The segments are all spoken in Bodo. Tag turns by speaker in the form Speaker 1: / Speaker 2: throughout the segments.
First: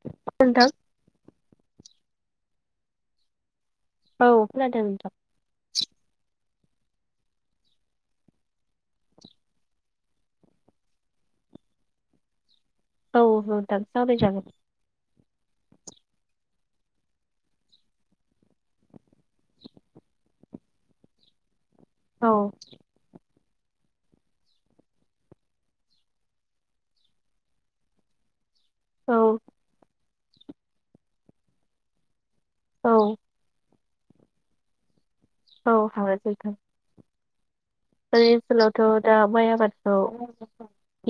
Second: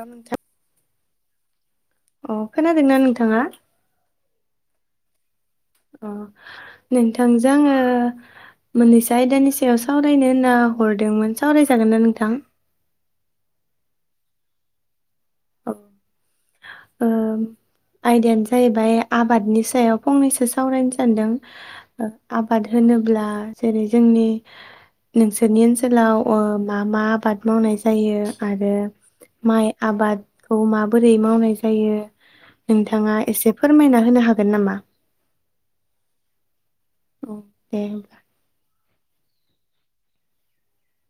Speaker 1: [unintelligible] नोंथां।
Speaker 2: अ खोनादोंना नोंथाङा?
Speaker 1: औ खोनादों नोंथां।
Speaker 2: अ नोंथांजों आङो मोननैसो आयदानि सायाव सावरायनो होनना हरदोंमोन सावरायजागोन ना नोंथां?
Speaker 1: औ नोंथां सावरायजागोन।
Speaker 2: ओ आयदायानो जाहैबाय आबादनि सायाव फंनैसो सावरायनो सानदों। ओ
Speaker 1: औ
Speaker 2: आबाद होनोब्ला जेरै जोंनि नोंसोरनि ओनसोलाव ओ मा मा आबाद मावनाय जायो? आरो
Speaker 1: औ
Speaker 2: माइ आबाद। औ माबोरै मावनाय जायो?
Speaker 1: औ
Speaker 2: नोंथाङा एसेफोर फोरमायना होनो हागोन नामा?
Speaker 1: ओ [unintelligible]
Speaker 2: औ। दे होमब्ला
Speaker 1: [unintelligible] थ दा माइ आबादखौ।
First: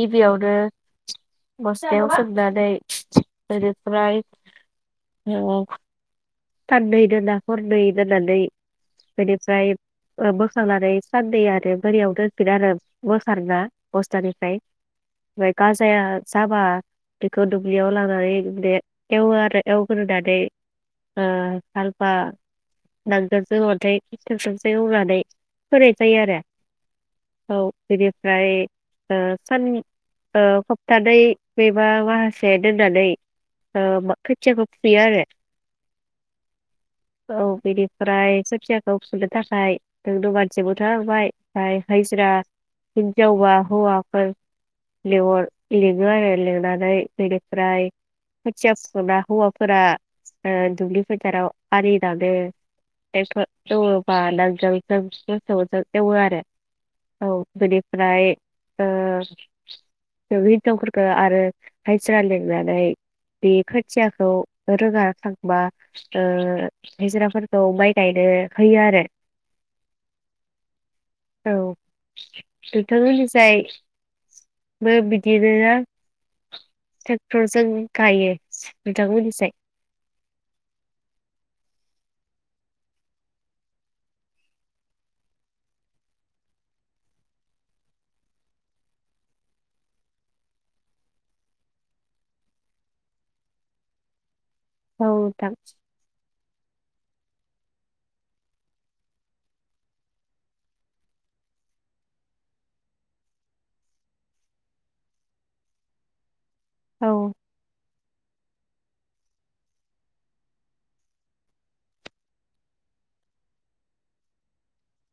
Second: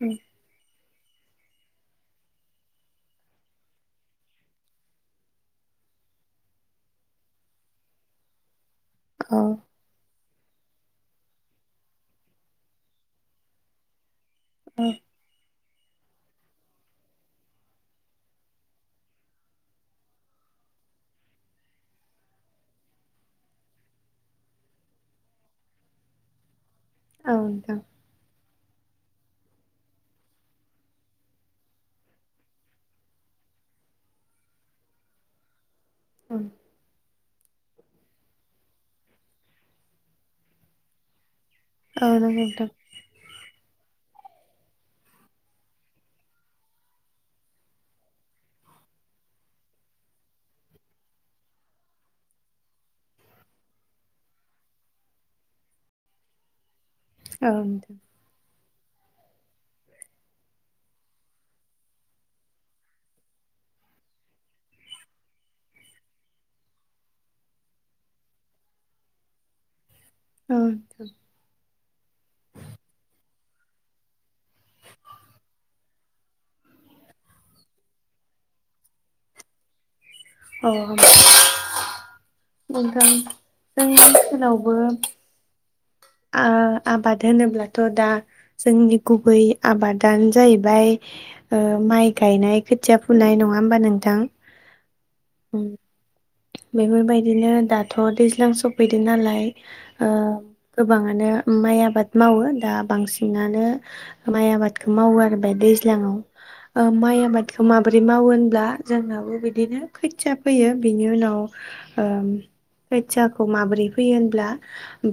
Speaker 1: गिबियावनो‌। बसतायाव सोमनानै बेनिफ्राइ ओ सानै दोना हरनै दोननानैै।
Speaker 2: औ
Speaker 1: बेनिफ्राय। ओ बोखांनानै सानै आरो बोरियाव दोनगोन आरो बोखारना बस बसथानिफ्राय
Speaker 2: औ
Speaker 1: ओमफ्राय गाजाया जाबा बेखौ दुब्लियाव लांनानै बे एवो आरो एवग्रोनानै। ओ सानफा नांगोलजों अन्थाइ ट्रेकटरजों एवनानै फोनाय जायो आरो। औ बेनिफ्राय ओ सान ओ खपतानै बेबा माहासे दोननानै ओम खोथियाखौ फुयो आरो।
Speaker 2: ओं।
Speaker 1: औ बिनिफ्राय खोथियाखौ फुनो थाखाय नोंनो मानसिबोथ नांबाय। ओमफ्राय
Speaker 2: औ
Speaker 1: हायज्रा
Speaker 2: नंगौ नोंथां
Speaker 1: हिनजाव बा हौवाफोर लिंहर लिंङो आरो लिंनानै बेनिफ्राय खोथिया फुखांना हौवाफोरा ओ दुब्लि फोथाराव। आलि दानो ट्रेक्टर दंङब नांगोलजों मोसौजों एवो आरो। औ बेनिफ्राय ओ हिनजावफोरखो आरो हायज्रा लिंनानै बे खोथियाखौ रोगा होखांबा ओ हाजिराफोरखौ माइ गायनो होयो आरो। औ नोंथांमोननि [unintelligible] बो बिदिनो ट्रेक्टरजों गायो नोंथांमोननिसाय।
Speaker 2: अ [unintelligible] [unintelligible] आ आबाद होनोब्लाथ दा जोंनि गुबै आबादानो जाहैबाय ओ माइ गायनाय खोथिया फुनाय नङा होमबा नोंथां?
Speaker 1: औ नोंथां।
Speaker 2: उम बेफोरबायदिनो दाथ' दैज्लां सफैदों नालाय ओ गोबाङानो माइ आबाद मावो दा बांसिनानो माइ आबादखौ मावो आरो बे दैज्लाङाव। ओ माइ
Speaker 1: औ
Speaker 2: आबादखौ माबोरै मावो होनब्ला जोंनावो बिदिनो खोथिया फोयो बिनि उनाव ओ खोथियाखौ माबोरै फैयो होनब्ला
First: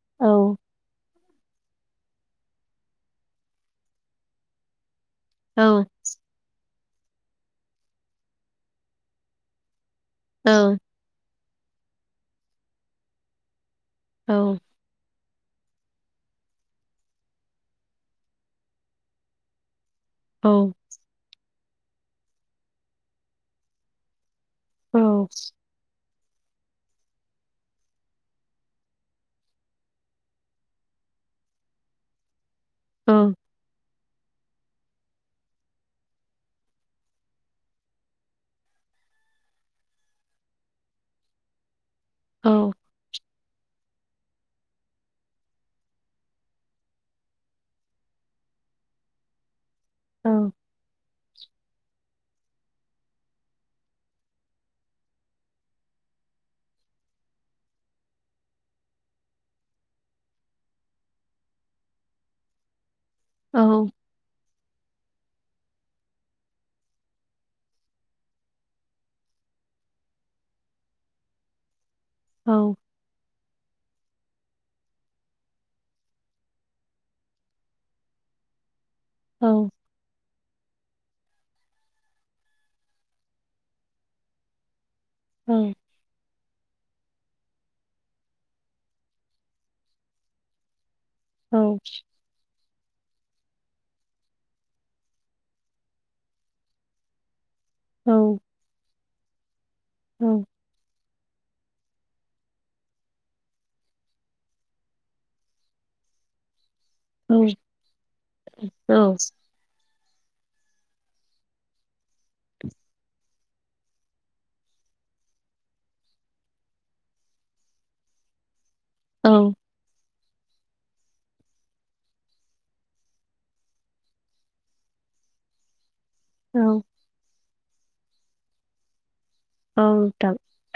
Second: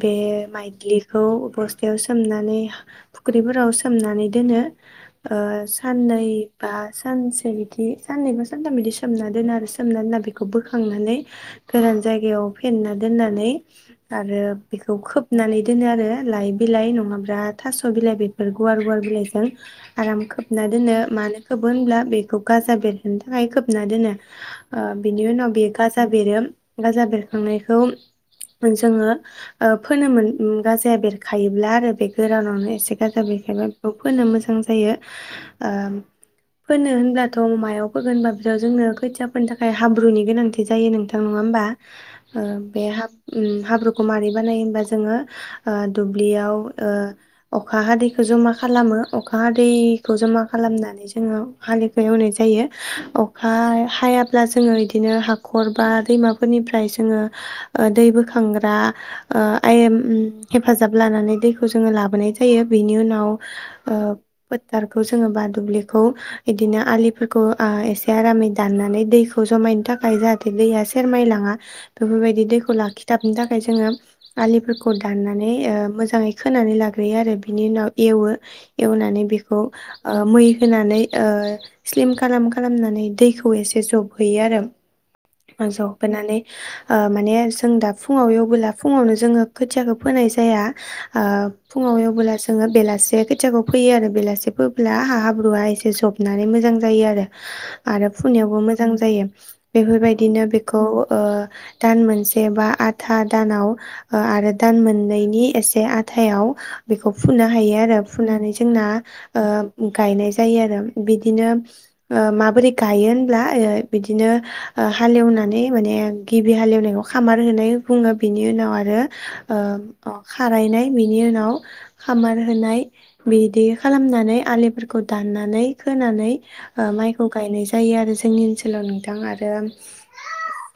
Speaker 2: बे
Speaker 1: औ
Speaker 2: माइदलिखौ बस्थायाव सोमनानै फुख्रिफोराव सोमनानै दोनो। ओ
Speaker 1: औ
Speaker 2: साननै बा सानसे बिदि साननैखौ सानथाम बिदि सोमना दोन आरो सोमनानै
Speaker 1: औ
Speaker 2: बोखांनानै गोरान जायगायाव फेना दोननानै आरो
Speaker 1: औ
Speaker 2: बेखौ खोब खोबनानै दोनो आरो लाइ बिलाइ नङाब्ला थास' बिलाइ बेफोर गुवार गुवार बिलाइजों। आराम
Speaker 1: औ
Speaker 2: खोबना दोनो मानो खोबो होनब्ला बेखौ गाजा बेरहोनो थाखाय खोबना दोनो।
Speaker 1: औ
Speaker 2: बिनि उनाव बे गाजा बेरो गाजा बेरखांनायखौ जोङो फोनो मोन गाजा बेरखायोब्ला आरो बे गोरानाव एसे
Speaker 1: औ
Speaker 2: गाजा बेरखायोब्ला बेखौ फोनो मोजां जायो ओ फोनो होनब्लाथ मायाव फोगोन होनबा बेयाव जोंनो खोथियाफोनो थाखाय ओमफ्राय हाब्रुनि गोनांथि जायो नोंथां नङा होमबा। ओ
Speaker 1: औ
Speaker 2: बे हाब हाब्रु खौ मारै बानायो होनबा जोङो ओ दुब्लियाव ओ अखा हादैखौ जमा खालामो अखा‌ हादै दैखौ जमा खालामनानै जोङो हालिवनाय एवनाय जा जायो अखा हाया ब्ला जोङो बिदिनो हाखर बा दैमाफोरनिफ्राय जोङो दै बोखांग्रा ओ आयेम उम हेफाजाब लानानै दैखौ जोङो लाबोनाय जायो बेनि उनाव
Speaker 1: औ
Speaker 2: ओ फोथार खौ बा जोङो दुब्लिखौ इदिनो आलिफोरखौ एसे आरामै दाननानै दै खौ जमायनो थाखाय जाहाथे दैया सेरमाय लाङा। बेफोरबायदि दैखौ लाखिथाबनो थाखाय जोङो आलिफोरखौ दाननानै मोजाङै खोनानै लाग्रोयो आरो बिनि उनाव एवो। एवनानै बेखौ मै होनानै ओ स्लिम खालाम खामाम खालामनानै दैखौ एसे जब हैयो आरोम मोजौ फोनानै ओ माने जों दा फुङाव एवबोला फुङावनो जोङो खोथियाखौ फोनाय जाया ओ फुङाव एवबोला जोङो बेला से खोथियाखौ फैयो आरो बेलासे फैब्ला हा हाब्रुवआ एसे जबनानै मोजां जायो आरो आरो
Speaker 1: औ
Speaker 2: फुनायावबो मोज नुजायो बेफोरबायदिनो
Speaker 1: औ
Speaker 2: बेखौ ओ दान मोनसे बा आथा दानाव ओ आरो दान मोननैनि एसे आथायाव बेखौ
Speaker 1: औ
Speaker 2: फुनो हायो आरो फुनानै जोंना
Speaker 1: औ
Speaker 2: ओ गायनाय जायो आरो बिदिनो ओ माबोरै गायोन ओयै बिदिनो ओ हालेवनानै माने गिबि हालेवनायखौ खामार होनै बुङो बेनि उनाव आरो
Speaker 1: औ
Speaker 2: आरो ओम अ खारायनाय बिनि उनाव खामार होनाय बिदि खालामनानै आलिफोरखौ दाननानै होनानै
Speaker 1: औ
Speaker 2: ओ माइखौ गायनाय जा जायो आरो जोंनि ओनसोलाव नोंथां आरो
Speaker 1: औ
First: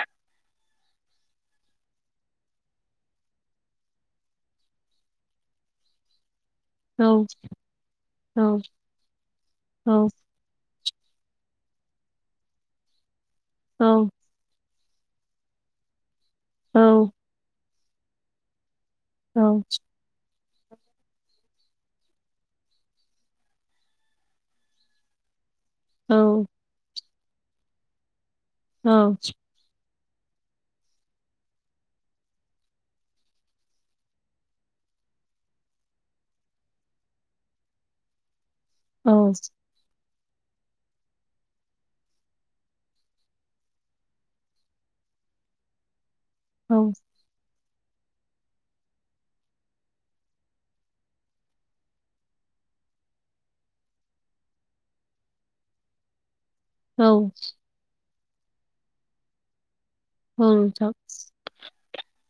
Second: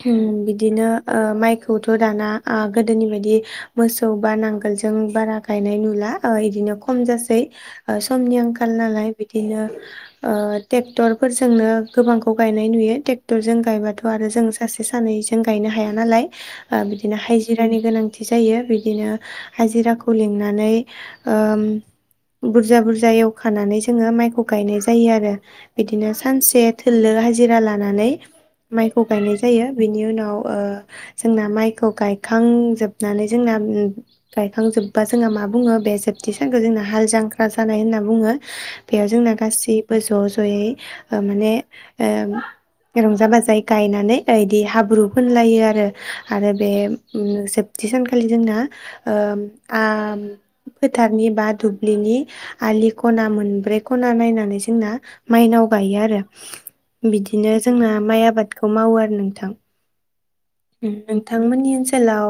Speaker 2: [unintelligible] बिदिनो ओ माइखौथ दाना ओ गोदोनि बायदि मोसौ बा नांगोलजों बारा गायनाय नुला ओ बिदिनो खम
Speaker 1: नोंथां
Speaker 2: जासै समनि
Speaker 1: औ
Speaker 2: आंखाल नालाय बिदिनो
Speaker 1: औ
Speaker 2: ओ टेक्टरफोरजोंनो गोबां खौ गायनाय नुयो टेक थजों गायबाथ
Speaker 1: औ
Speaker 2: आरो जों सासे सानैजों गायनो हाया नालाय ओ
Speaker 1: औ
Speaker 2: बिदिनो हायजो बेनि गोनांथि जायो बि बिदिनो
Speaker 1: औ
Speaker 2: हाजिराखौ लिं बुनानै ओ बुरजा बुरजा एवखानानै जोङो माइखौ गायनाय जायो आरो बिदिनो सानसेट लो हाजिरा लानानै माइखौ गायनाय जायो बेनि उनाव ओ जोंना माइखौ गायखांजोबनानै जोंना ओ गायखांजोबबा जोंहा मा बुङो बे जोबथि सानखौ जोंना हाल जांख्रा जानाय होनना बुङो। बेयाव
Speaker 1: औ
Speaker 2: जोंना गासैबो ज ज ओ माने ओ रंजा बाजायै गायनानै बायदि हाब्रु फोनलायो आरो आरो बे
Speaker 1: औ
Speaker 2: जे सानखालि जोंना ओ आ फोथारनि बा दुब्लिनि आलि खना मोनब्रै खना नायनानै जोंना माइनाव गायो आरो बिदिनो जोंना माइ आबाद आबादखौ मावो आरो नोंथां।
Speaker 1: नोंथां
Speaker 2: नोंथांमोननि ओनसोलाव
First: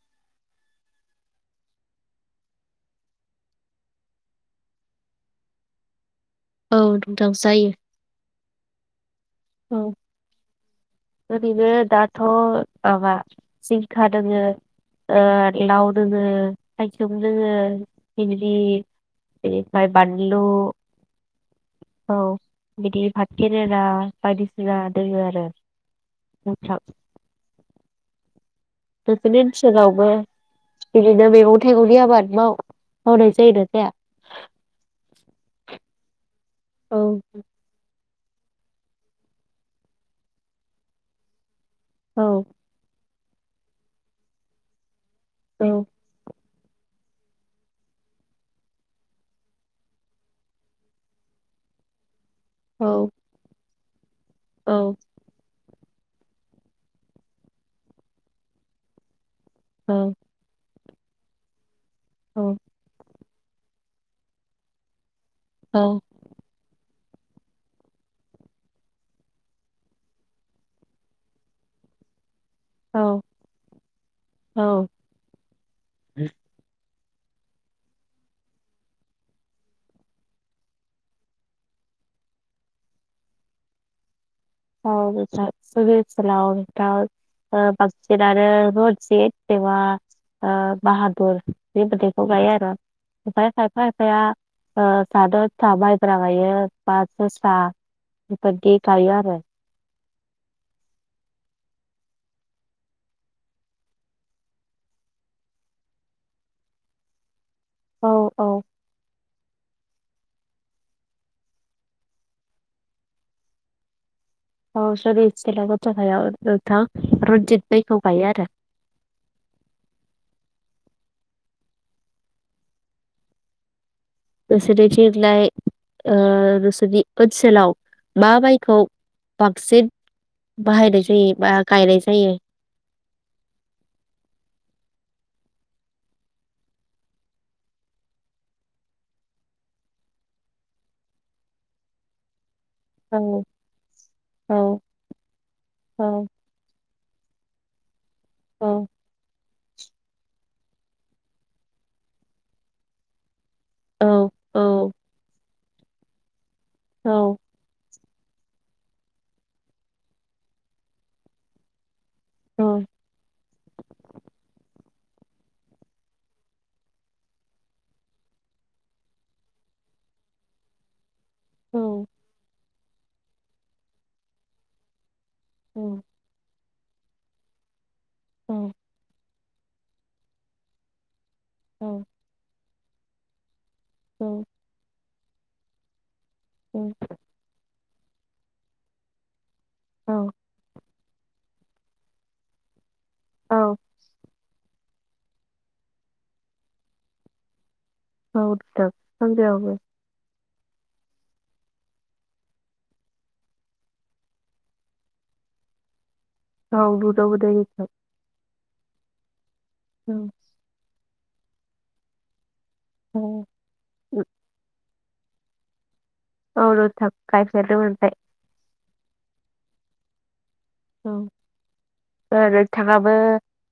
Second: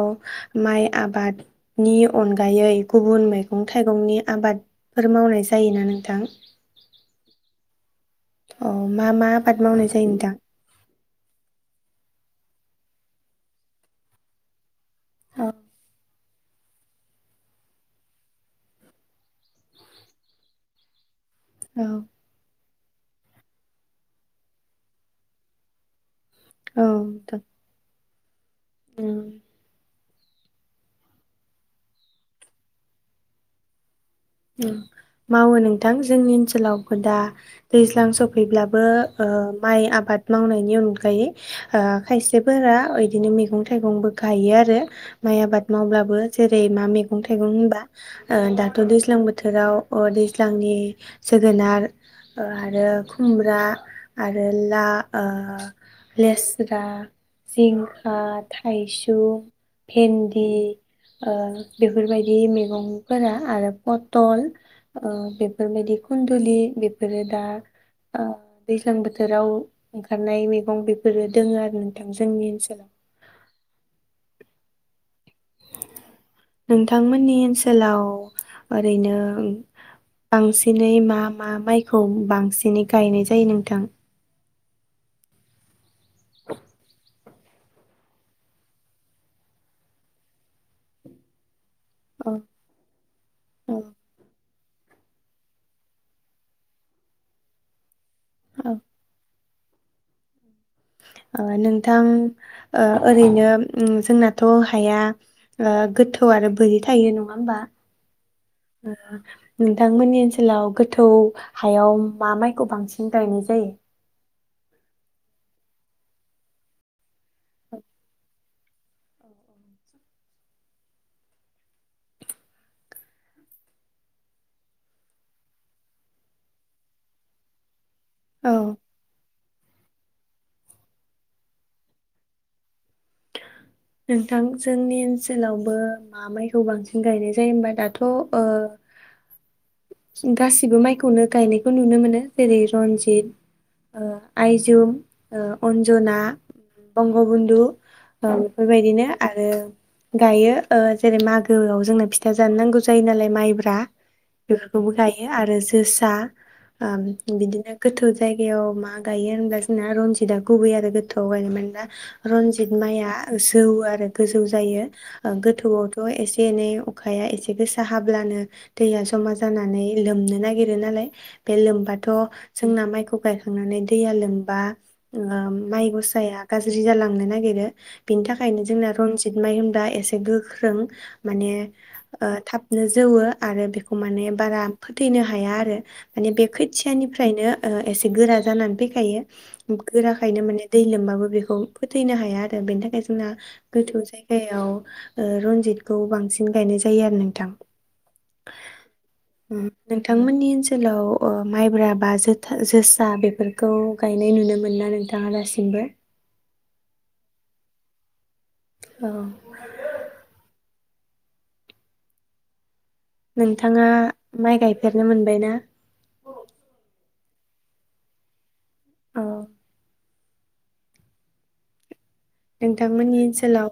Speaker 2: माइ आबाद नि अनगायै गुबुन मैगं थाइगंनि आबाद फोर मावनाय जायो ना नोंथां?
Speaker 1: औ नोंथां जायो।
Speaker 2: अ मा मा आबाद
Speaker 1: औ
Speaker 2: मावनाय जायो नोंथां
Speaker 1: ओरैनो दाथ माबा जिंखा दोङो ओ
Speaker 2: औ
Speaker 1: लाव दोङो थाइसुम दोङो भिन्दि बेनिफ्राय बानलु औ बिदि भात खेरेला बायदिसिना दोङो आरो नोंथां
Speaker 2: नोंथां उम
Speaker 1: नोंसोरनि ओनसोलावबो बिदिनो मैगं थाइगंनि आबाद माव मावनाय जायोना जाया?
Speaker 2: ओं मावो नोंथां जोंनि ओनसोल
Speaker 1: औ
Speaker 2: [unintelligible] दैज्लां स फैब्लाबो ओ माइ आबाद मावनायनि अनगायै ओ
Speaker 1: औ
Speaker 2: खायसेफोरा बिदिनो मैगं थाइगंबो गायो आरो माइ आबाद
Speaker 1: औ
Speaker 2: मावब्लाबो जेरै मा मैगं थाइगं होनबा ओ दाथ दैज्लां दैज्लां बोथोराव अ दैज्लांनि जोगोनार ओ आरो
Speaker 1: औ
Speaker 2: खुमब्रा आरो ला
Speaker 1: औ
Speaker 2: ओ लेस्रा, जिंखा, थाइसुम
Speaker 1: औ
Speaker 2: भिन्दि ओं बेफोरबायदि
Speaker 1: औ
Speaker 2: मेगं [unintelligible] पतल ओ बेफोर बायदि
Speaker 1: औ
Speaker 2: खुन्दुलि रोदा ओ दैज्लां बोथोराव ओंखारनाय मेगं बेफोरनो दोङो आरो नोंथां जोंनि ओनसोलाव।
Speaker 1: औ औ बे
Speaker 2: नोंथांमोननि ओनसोलाव ओरैनो बांसिनै मा मा माइखौ बांसिनै गायनाय जायो नोंथां
Speaker 1: [unintelligible] [unintelligible] बांसिनानो आरो रजित एबा बाहादुर बे गोदैखौ
Speaker 2: औ
Speaker 1: गायो आरो खायफा
Speaker 2: औ
Speaker 1: खायफाया साद सा माइब्रा मायो बास' सा
Speaker 2: औ
Speaker 1: बेफोरदि गायो आरो
Speaker 2: ओ नोंथां ओ ओरैनो उम जोंनाथ' हाया ओह गोथौ आरो बोरि थायो नङा होमबा
Speaker 1: औ औ
Speaker 2: [unintelligible] नोंथांमोननि ओनसोलाव गोथौ हायाव मा माइखौ बांसिन गायनाय जायो?
Speaker 1: औ नोंथां रनजित माइखौ गायो आरो नोंसोरनिथिंलाय ओ नोंसोरनि ओनसोलाव मा
Speaker 2: औ
Speaker 1: मायखौ बांसिन बाहायनाय जायो बा गायनाय जायो?
Speaker 2: नोंथां जोंनि ओनसोलावबो मा माइखौ बांसिन गायनाय जायो होनबा दाथ' ओह गासिबो माइखौनो गायनायखौ नुनो मोनो जेरै
Speaker 1: औ
Speaker 2: रन्जित
Speaker 1: औ
Speaker 2: आइजुम अन्जना
Speaker 1: औ
Speaker 2: बंग'बन्धू ओं
Speaker 1: औ
Speaker 2: बेबायदिनो आरो गायो ओ जेरै मागोआव जोंनो फिथा जानो नांगौ जायो नालाय माइब्रा ब्रा
Speaker 1: औ औ
Speaker 2: बेफोरखौबो गायो आरो जोसा आ
Speaker 1: औ
Speaker 2: बिदिनो गोथौ जायगायाव मा गायो होनब्ला जोंना रनजिता गुबै आरो गोथौआव गायनो मानोना
Speaker 1: औ
Speaker 2: रनजित माइआ गोजौ आरो गोजौ जायो एह गोथौआवथ' एसे एनै अखाया एसे गोसा हाब्लानो दैया जमा जानानै लोमनो नागिरो नालाय बे लोमबाथ' जोंना माइखौ गायखांनानै दैया लोमबा ओ माइ गसाया गाज्रि जालांनो नागिरो बेनि
Speaker 1: औ
Speaker 2: थाखायनो जोंना रन्जित माइ होनदा एसे गोख्रों माने ओ थाब जौवो आरो बे माने बारा थैनो हाया आरो माने बे
Speaker 1: औ
Speaker 2: खोथियानिफ्रायनो ओ एसे गोरा जानानै फैखायो
Speaker 1: औ
Speaker 2: गोराखायनो माने दै लोमबाब बेखौ फोथैनो हाया आरो बेनि थाखाय जोंना
Speaker 1: औ
Speaker 2: गोथौ जायगायाव ओ रनजितखौ बांसिन गायनाय जायो आरो नोंथां उम नोंथांमोननि
Speaker 1: [unintelligible]
Speaker 2: ओनसोलाव माइब्रा बा जोथा जोसा बेफोरखौ गायनाय नुनो मोनो ना नोंथाङा दासिमबो
Speaker 1: औ गोद गोदायनिफ्राय
Speaker 2: औ
Speaker 1: औ औ
Speaker 2: नोंथाङा माइ गाय गायफेरनो मोनबाय ना
Speaker 1: औ नोंथां गायफेरनो मोनबाय
Speaker 2: औ
Speaker 1: औ ओ नोंथाङाबो
Speaker 2: नोंथांमोननि ओनसोलाव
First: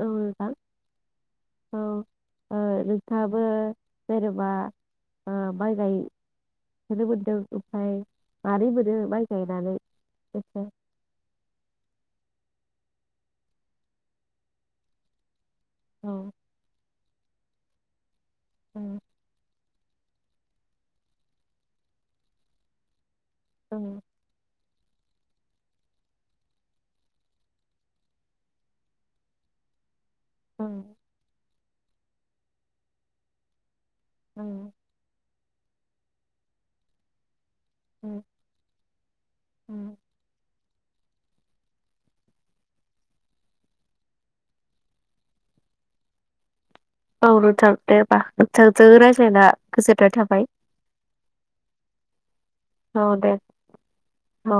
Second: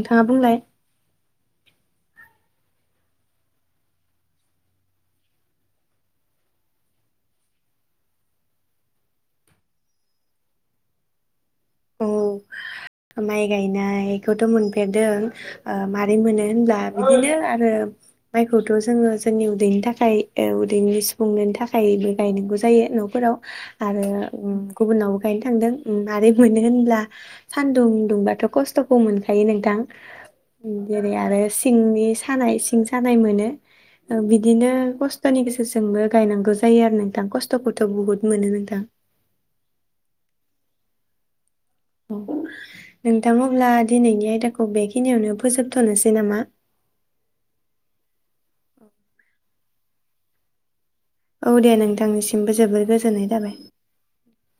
Speaker 1: औ नोंथां
Speaker 2: बुंलाय
Speaker 1: औ नोंथाङाबो जेनेबा माइ गायफेरनो मोनदों ओमफ्राय मारै मोनो माइ गायनानै
Speaker 2: औ माइ गायनायखौथ मोनफेरदों ओ
Speaker 1: औ
Speaker 2: माबारै मोनो होनब्ला बिदिनो आरो माइखौथ
Speaker 1: औ
Speaker 2: जोङो जोंनि उदैनि थाखाय उदैनि सुफुं थाखायबो गायनांगौ जायो नफोराव
Speaker 1: औ
Speaker 2: आरो उम गुबुनावबो गायनो थांदों आरो मोनो होनब्ला सानदुं दुंबाथ खस्थखौ मोनखायो नोंथां
Speaker 1: औ
Speaker 2: जेरो आरो सि सिंनि सानाय सिं सानाय मोनो
Speaker 1: औ
Speaker 2: बिदिनो खस्थ खस्थनि गेजेरजोंबो गायनांगौ जायो आरो नोंथां खस्थ खस्थखौ थ बुहुत मोनो नोंथां
Speaker 1: उम्म
Speaker 2: नोंथां अब्ला दिनैनि आयदाखौ बेखिनियावनो फोजोबथनोसै नामा?
Speaker 1: औ नोंथां दे होबा नोंथांजों रायज्लायना गोजोननाय थाबाय।
Speaker 2: औ दे नोंथांनिसिमबो जोबोर
Speaker 1: औ
Speaker 2: गोजोननाय
Speaker 1: दे
Speaker 2: थाबाय।
Speaker 1: औ